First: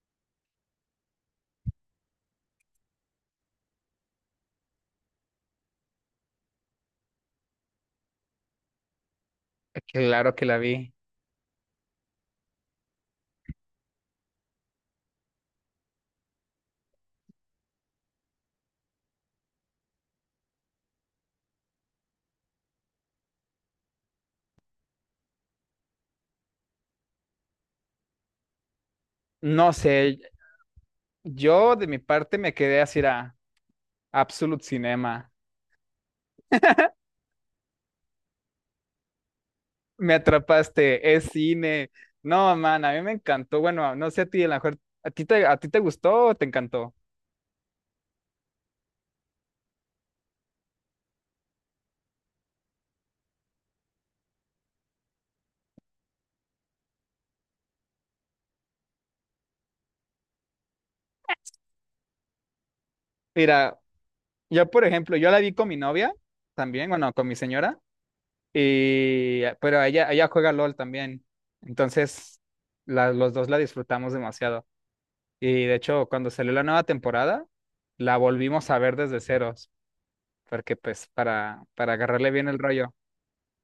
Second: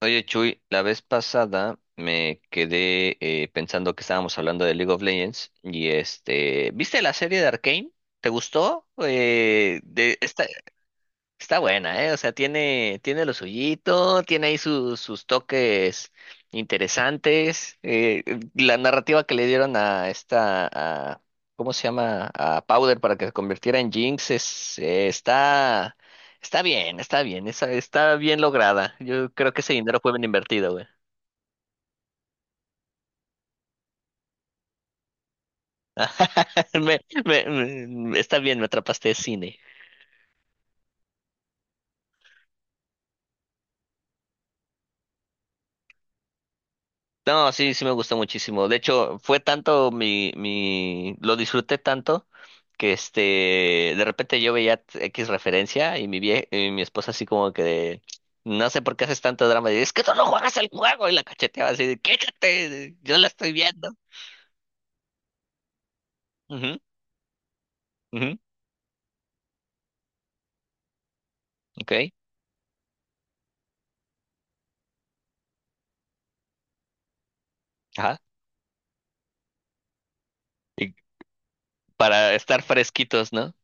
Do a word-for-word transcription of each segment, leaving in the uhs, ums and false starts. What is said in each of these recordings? Oye, Chuy, la vez pasada me quedé eh, pensando que estábamos hablando de League of Legends y este, ¿viste la serie de Arcane? ¿Te gustó? Eh, de Claro esta, que la vi. está buena, ¿eh? O sea, tiene, tiene lo suyito, tiene ahí sus, sus toques interesantes. Eh, la narrativa que le dieron a esta, a- ¿cómo se llama? A Powder para que se convirtiera en Jinx es, eh, está, está bien, está bien, está, está bien lograda. Yo creo que No ese dinero sé, fue bien invertido, güey. yo de mi parte me quedé así a Absolute Cinema. Me, me- me- está bien, me atrapaste de cine. Me atrapaste, es cine. No, man, a mí me encantó. Bueno, no sé a ti, a lo mejor, ¿a ti te, a ti te gustó o te encantó? No, sí, sí me gustó muchísimo. De hecho, fue tanto mi, mi, lo disfruté tanto que este, de repente yo veía X referencia y mi vie, y mi esposa así como que de, no sé por qué haces tanto drama. Y es que tú no juegas el juego y la cacheteaba así de, quédate, yo la estoy Mira, viendo. yo por ejemplo, yo la vi con mi novia Ujú, también, bueno, con mi señora, ujú, y pero ella, ella juega LOL también. ok, Entonces, la- los dos la disfrutamos demasiado. Y de hecho, cuando salió la nueva temporada, la ajá. volvimos a ver desde ceros porque Y pues para, para agarrarle para bien el estar rollo. fresquitos, ¿no?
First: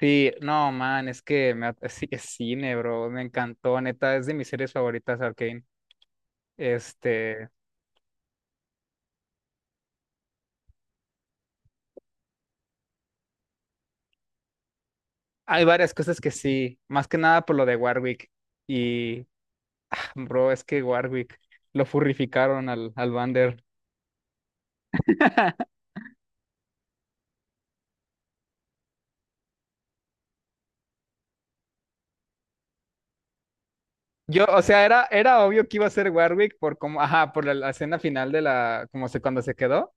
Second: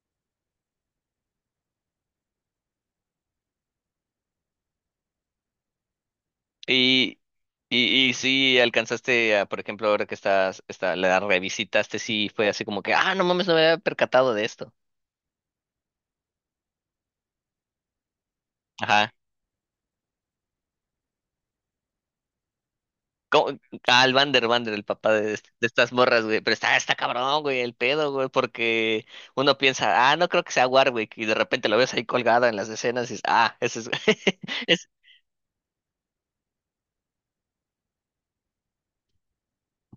Sí, no, man, es que me, at- sí, es cine, bro, me encantó, neta, es de mis series favoritas, Arcane. Y, Este, y, y sí alcanzaste, a, por ejemplo, ahora que estás, está, la revisitaste, sí fue así como que, ah, no mames, no me había percatado de esto. hay varias cosas que sí, más que nada por lo de Warwick. Ajá. Y, bro, es que Warwick lo furrificaron al, al ¿Cómo? Vander. Al Vander Vander, el papá de, est- de estas morras, güey. Pero está, está cabrón, güey, el pedo, güey, porque uno piensa, ah, no creo que sea Warwick, y de repente lo ves ahí colgada en las escenas y dices, ah, ese es. Yo, o sea, Es... era, era obvio que iba a ser Warwick por cómo, ajá, por la, la escena final de la, como se, cuando se quedó,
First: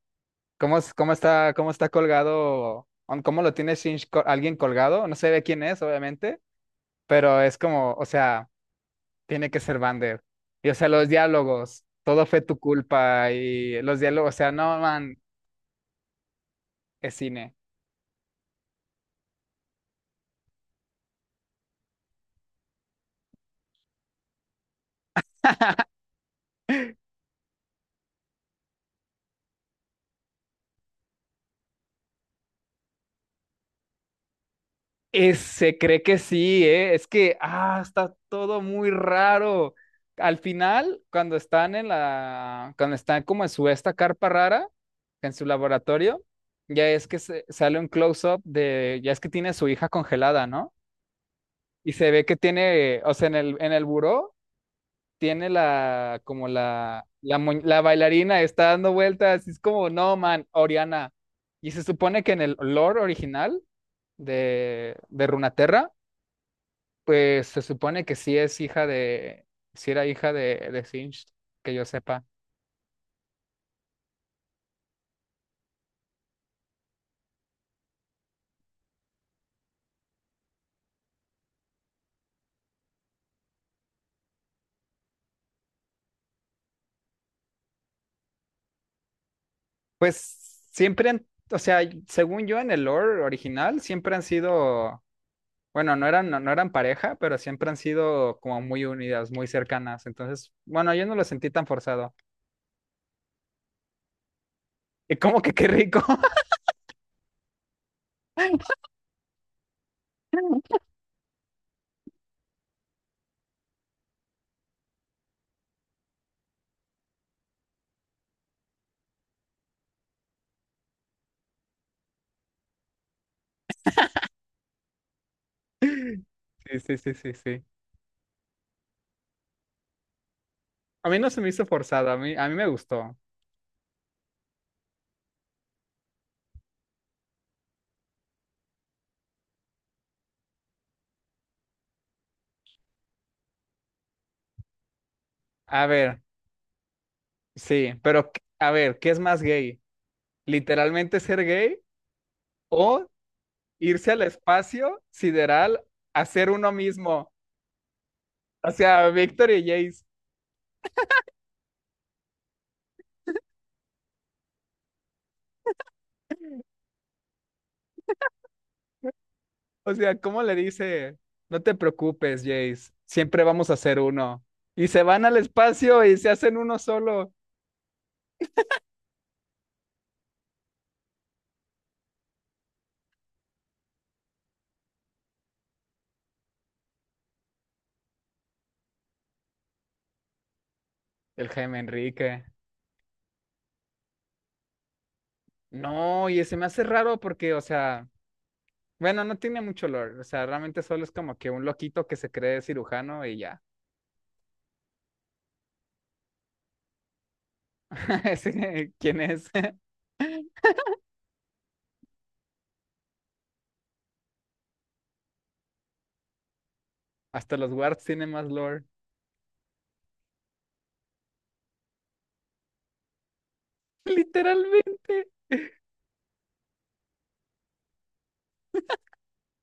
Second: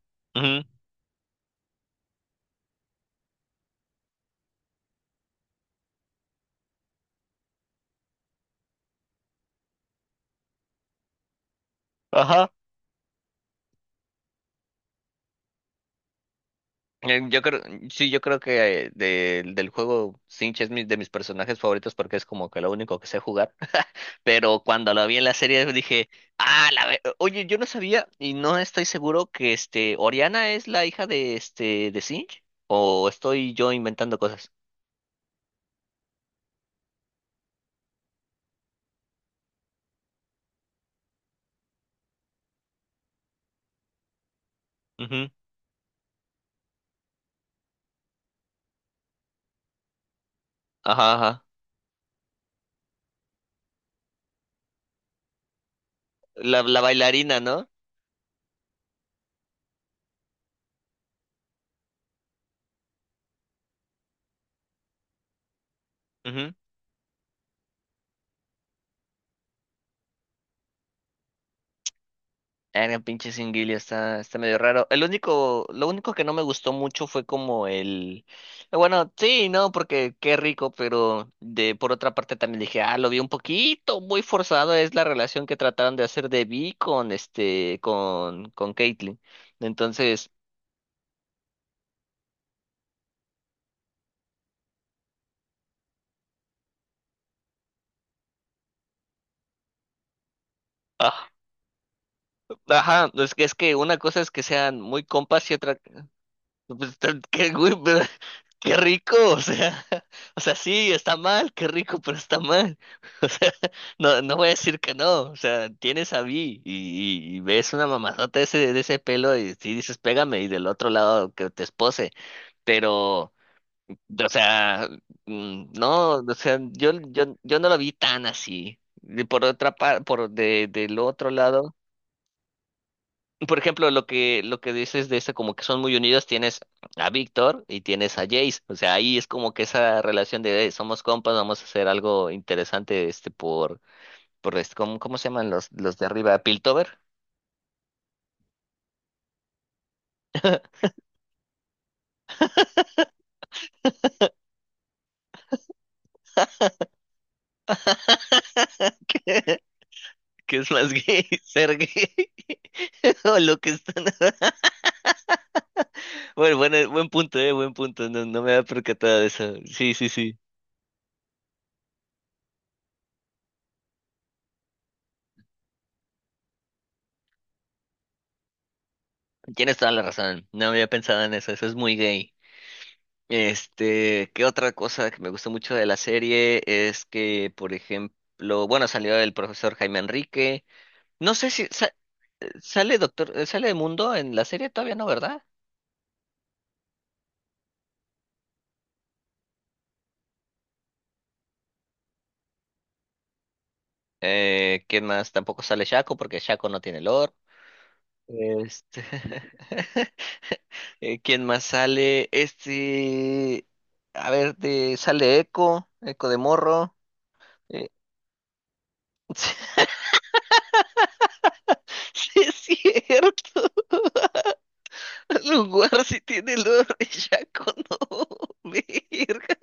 cómo, es- cómo está, cómo está colgado, on- cómo lo tiene Shinji, co- alguien colgado, no sé de quién es, obviamente, pero es como, o sea, tiene que ser Vander. Y o sea, los diálogos, todo fue Ujú. tu culpa y los diálogos, o sea, no, man, es Eh, Yo cine. creo, sí, yo creo que eh, del del juego Sinch es mi- de mis personajes favoritos porque es como que lo único que sé jugar. Pero cuando lo vi en la serie dije, ah, la ve- oye, yo no sabía y no estoy seguro que este Oriana es la hija de este de Sinch o estoy yo inventando cosas. Y se cree que sí, ¿eh? Es que, ah, está todo muy raro. Al final, cuando están en la, cuando están como en su esta carpa rara, Ujú. en su laboratorio, ya es que se- sale un close-up de, ya es que tiene a su hija congelada, ¿no? Ajá, ajá. Y se ve que tiene, o sea, en el, en el buró tiene la, como La, la la, la, bailarina, mu- ¿no? la bailarina está dando vueltas, y es como, no, man, Oriana. Y se supone que en el lore original de, de Runaterra, pues se supone que sí es hija de, sí era hija de, de Singed, que yo sepa. El pinche Singuillo está, está medio raro. El único, lo único que no me gustó mucho fue como el, bueno, sí, no, porque qué rico, pero de por otra parte también dije, ah, lo vi un poquito muy forzado, es la relación que trataron de hacer de Vi con este, con, con Caitlyn. Entonces, Pues siempre han, o sea, según yo en el lore original, siempre han sido, bueno, no eran, no, no eran pareja, pero siempre han sido como muy unidas, muy cercanas. Entonces, bueno, yo no lo ah, sentí tan forzado. ajá, es que es que una cosa es que sean muy Y como compas y que qué otra. rico. No, pues, tan- qué, güey, pero qué rico, o sea, o sea, sí, está mal, qué rico, pero está mal. O sea, no, no voy a decir que no, o sea, tienes a Vi y, y- y ves una mamazota de ese, de ese pelo y sí dices, pégame, y del otro lado que te espose, pero, o sea, mm, no, o sea, Sí, yo, sí, sí, sí, yo, yo sí. no lo vi tan así. Y por otra parte, por de, del A mí no otro se me hizo lado. forzado, a mí, a mí me gustó. Por ejemplo, lo que, lo que dices de esa, como que son muy unidos, tienes a Víctor y tienes a Jace. O sea, ahí es como que esa relación de "Eh, somos compas, vamos a hacer algo interesante, este, por, por este, ¿cómo, cómo se llaman los, A los de ver, arriba? ¿Piltover? sí, pero ¿qué- a ver, ¿qué es más gay? ¿Literalmente ser gay o irse al espacio sideral a ser uno mismo? O sea, Víctor que y Jace. que es más gay? ¿Ser gay? O lo que están. Bueno, bueno, buen punto, eh, buen punto. No, no me había percatado de eso. Sí, O sí, sea, sí. ¿cómo le dice? No te preocupes, Jace, siempre vamos a ser uno. Y se van al espacio y se hacen uno solo. Tienes toda la razón. No había pensado en eso. Eso es muy gay. Este, ¿qué otra cosa que me gustó mucho de la serie es que, por ejemplo, bueno, salió el profesor Jaime Enrique? No El sé si Jaime sa- Enrique. eh, sale Doctor, eh, sale Mundo en la serie todavía no, ¿verdad? No, y se me hace raro porque, o sea... Bueno, no tiene mucho lore, o sea, realmente solo es como que un loquito que se cree cirujano y ya. Eh, ¿quién más? Tampoco sale Shaco porque Shaco no tiene lore. Ese, Este, ¿quién es? eh, ¿quién más sale? Este, a ver, de, sale Echo, Echo de Morro. Hasta los Eh, guards tienen más lore. sí, es cierto. Literalmente, Lugar si tiene el olor a bellaco, no. Verga,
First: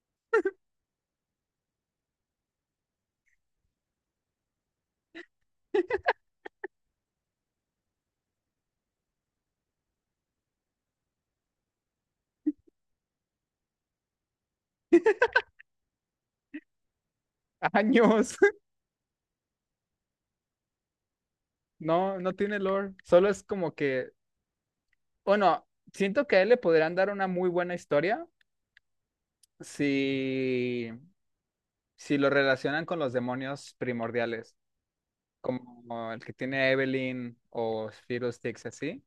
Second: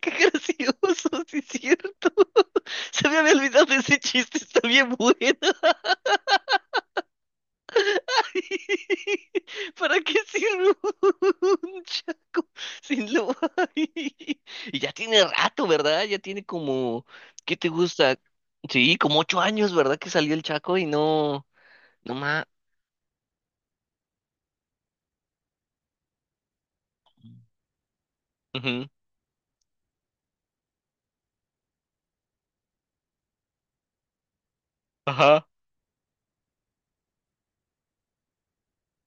qué gracioso, sí es cierto. Se me había olvidado de ese chiste, está bien bueno. ¿Para qué sirve un chaco sin lo Y ya tiene rato, ¿verdad? Ya tiene como, ¿qué te gusta? años. Sí, como ocho años, ¿verdad? Que salió el chaco y no, no No, no más. tiene lore. Solo es como que, bueno, siento que a él le podrían dar una muy buena historia si, si lo relacionan con los demonios primordiales, Ajá. como el que tiene Evelyn o Fiddlesticks, así.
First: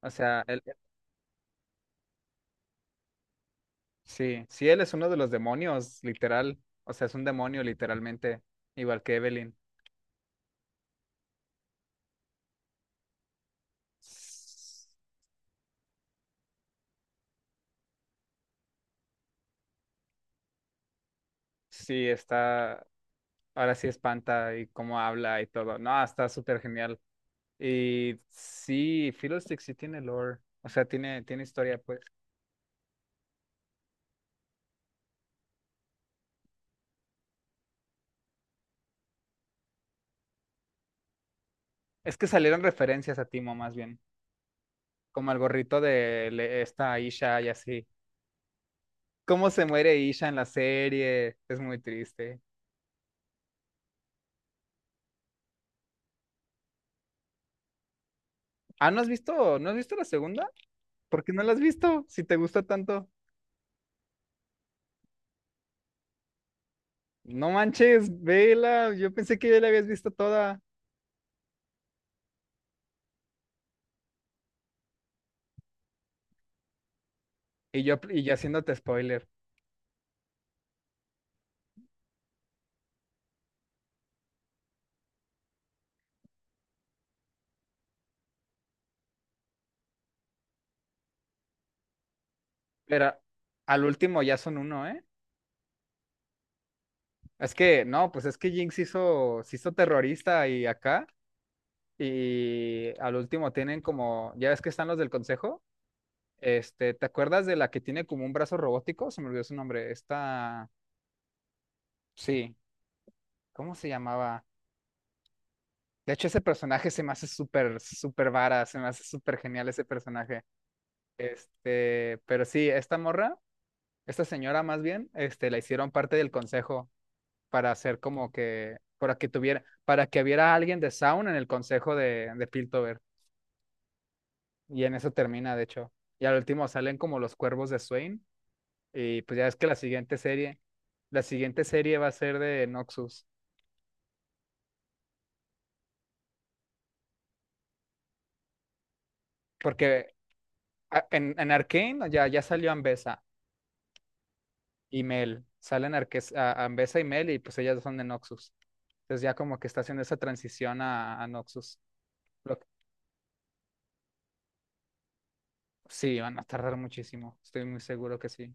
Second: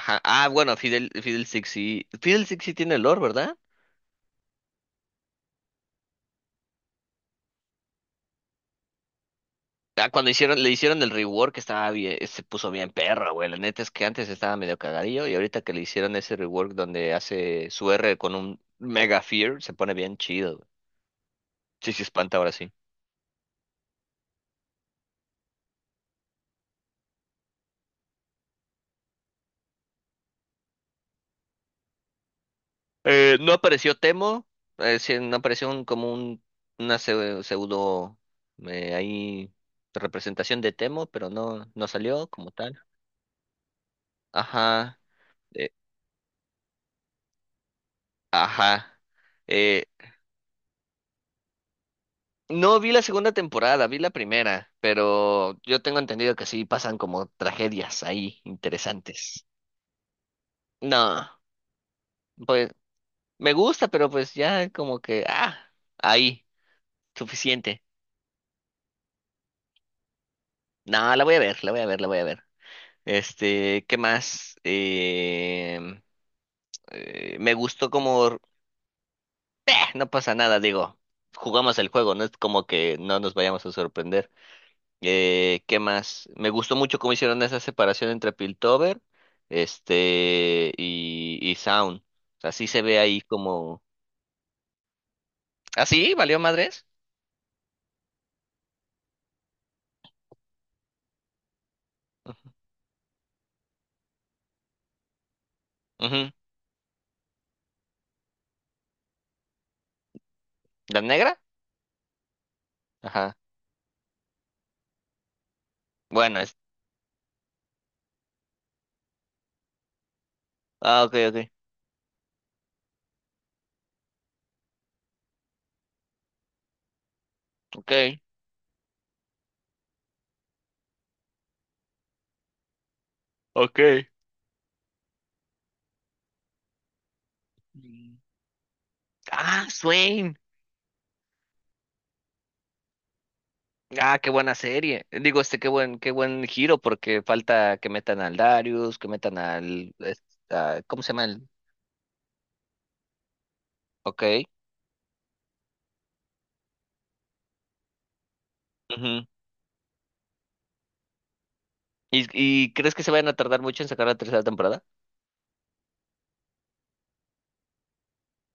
O sea, Ah, el, bueno, Fidel, Fidel Six sí. Fidel Six sí tiene olor, ¿verdad? sí, sí, él es uno de los demonios, literal. O sea, es un demonio, literalmente, igual que Evelyn. Ah, cuando hicieron, le hicieron el rework estaba bien, se puso bien perro, güey. La neta es que antes estaba medio S- cagadillo y ahorita que le hicieron ese rework donde hace su R con un Mega Fear, se pone bien chido, güey. Sí, se Sí, espanta ahora sí. está, ahora sí espanta y cómo habla y todo. No, está súper genial. Y sí, Philo Stick sí tiene lore, o sea, tiene, tiene historia, pues. Eh, no apareció Temo, eh, sí, no apareció un, como un, una pseu- pseudo, eh, ahí representación de Temo, pero no, no Es que salió como salieron tal. referencias a Timo, más bien, Ajá, como el eh, gorrito de le- esta Isha y así. ajá. ¿Cómo se muere Isha en la serie? Es muy triste. No vi la segunda temporada, vi la primera, pero yo tengo entendido que sí pasan como tragedias ahí Ah, ¿no has interesantes. visto, no has visto la segunda? ¿Por No, qué no la has visto? Si te gusta pues tanto. me gusta, pero pues ya como que, ah, ahí, No suficiente. manches, vela. Yo pensé que ya la habías visto toda. No, la voy a ver, la voy a ver, la voy a ver. Este, ¿qué más? Em, eh, me Y gustó yo, y yo como, haciéndote spoiler. "Eh, no pasa nada, digo, jugamos el juego, no es como que no nos vayamos a sorprender. Eh, ¿qué más? Me gustó mucho cómo hicieron esa separación entre Piltover, este, y, y Sound. O sea, sí se ve Pero ahí como... al último ya son uno, ¿eh? ¿Ah, sí? ¿Valió madres? Es que, no, pues es que Jinx hizo, se hizo terrorista y acá. Y al último tienen como, ya ves que están los del consejo. Ujú. Este, ¿te acuerdas de la que tiene como un brazo robótico? Se me olvidó su nombre. Esta, ¿La negra? sí, Ajá. ¿cómo se llamaba? De hecho, Bueno, ese es... personaje se me hace súper, súper vara, se me hace súper genial ese personaje. Ah, ok, ok. Este, pero sí, esta morra, esta señora más bien, este, la hicieron parte del consejo para hacer Ok. como que, para que tuviera, para que hubiera alguien de Sound en el consejo de, de Piltover. Ok. Y en eso termina, de hecho. Y al último salen como los cuervos de Mm. Swain. Y pues ya es Ah, que la siguiente Swain. serie, la siguiente serie va a ser de Noxus. Ah, qué buena serie. Digo, este, qué buen, qué buen giro, porque falta que metan al Darius, que metan al... Porque es- a- ¿cómo a- se llama en, el...? en Arcane ya, ya salió Ambessa Ok. y Mel. Salen Arques- a- Ambessa y Mel y pues ellas son de Noxus. Entonces Ujú. ya como que está haciendo esa transición a, a Noxus. ¿Y, Lo- y crees que se vayan a tardar mucho en sacar la tercera temporada? Sí, van a tardar muchísimo, estoy muy seguro que sí.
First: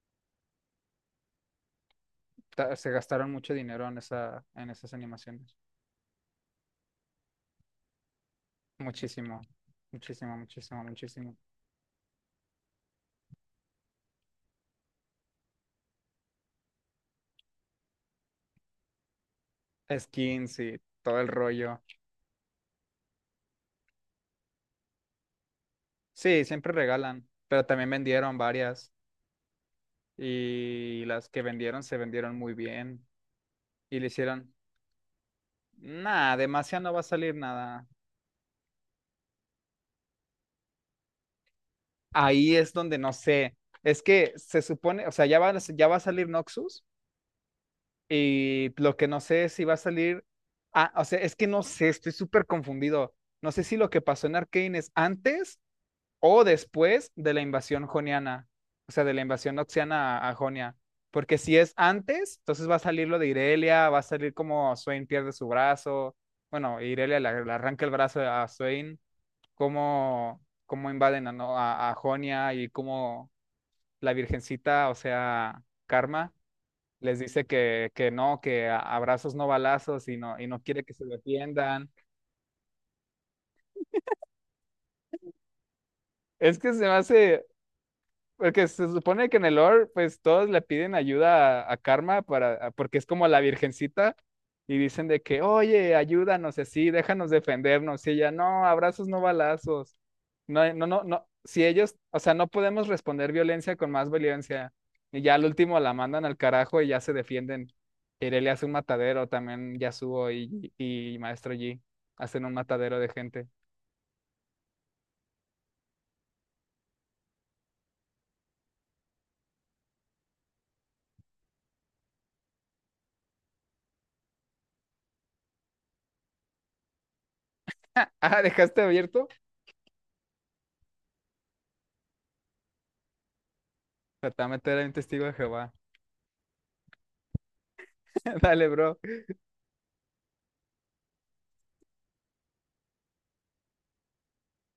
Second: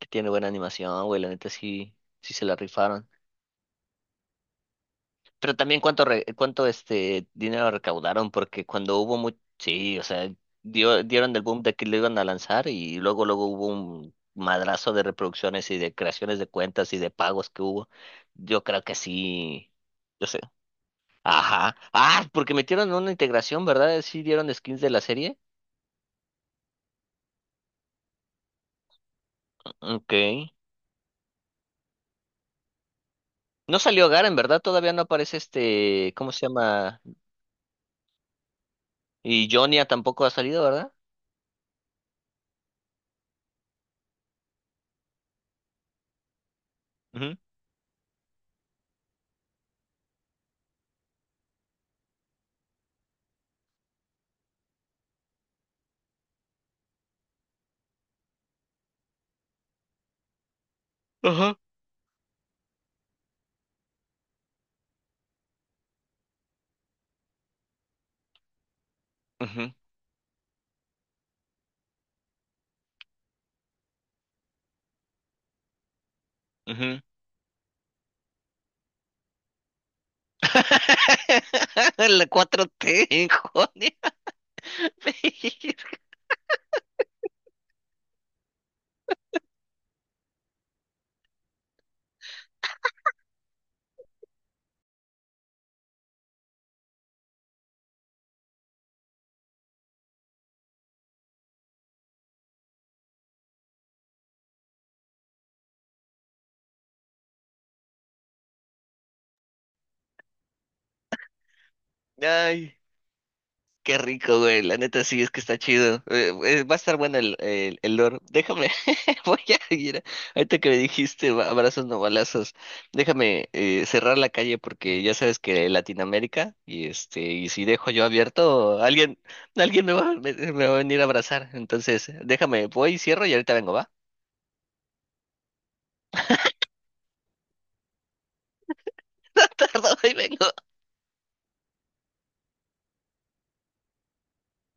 Que tiene buena animación, güey, la neta sí, sí se la Ta- Se rifaron. gastaron mucho dinero en esa, en esas Pero animaciones. también cuánto, re- cuánto este dinero recaudaron, porque cuando hubo muy, Muchísimo, sí, o sea, muchísimo, muchísimo, dio, dieron muchísimo. el boom de que lo iban a lanzar y luego, luego hubo un madrazo de reproducciones y de creaciones de cuentas y de pagos que hubo. Yo creo que sí, yo sé. Skins y todo el Ajá. rollo. Ah, porque metieron una integración, ¿verdad? Sí dieron skins de la serie. Sí, siempre regalan, pero también vendieron varias Ok. y las que vendieron se vendieron muy bien No y salió le Garen, hicieron, ¿verdad? Todavía no aparece este, ¿cómo nada, se demasiado no llama? va a salir nada. Y Jonia tampoco ha salido, ¿verdad? Ahí es donde no sé, es que se supone, o sea, ya va, a- ya va a salir Noxus. Y lo que no sé es si va a salir. Ah, o sea, es que no sé, estoy súper confundido. No sé si lo que pasó en Arcane es antes o después de la invasión joniana. O sea, de la invasión noxiana a, a Jonia. Porque si Ajá. es antes, entonces va a salir lo de Irelia, va a salir como Swain pierde su brazo. Bueno, Irelia le, le arranca el brazo a Swain. Ujú, Cómo, cómo invaden a, ¿no? a, a Jonia y cómo la virgencita, o sea, Karma ujú. les dice que, que no, que a- abrazos no balazos y no, y no quiere que se defiendan. La cuatro te joder. Es que se me hace, porque se supone que en el lore, pues todos le piden ayuda a, a Karma para, a- porque es como la virgencita y dicen de que, oye, ayúdanos y así, déjanos defendernos. Y ella, no, abrazos, no balazos. No, no, no, no. Si ellos, o sea, no podemos responder violencia con más violencia. Y ya al último la mandan al carajo y ya se defienden. Irelia hace un matadero también, Yasuo y, y Maestro Yi hacen un Ay, matadero de gente. qué rico, güey. La neta sí es que está chido. Eh, eh, va a estar bueno el, el, el lore. Déjame, voy a ir. Ahorita que me dijiste ba- abrazos no balazos, déjame eh, cerrar la calle porque ya sabes que Latinoamérica y este, y si dejo yo Ah, abierto, ¿dejaste alguien, abierto? alguien me va, me, me va a venir a abrazar. Entonces, déjame, voy, cierro y ahorita vengo, ¿va? Tratame era un testigo de Jehová. Dale, bro. No tardo, ahí vengo.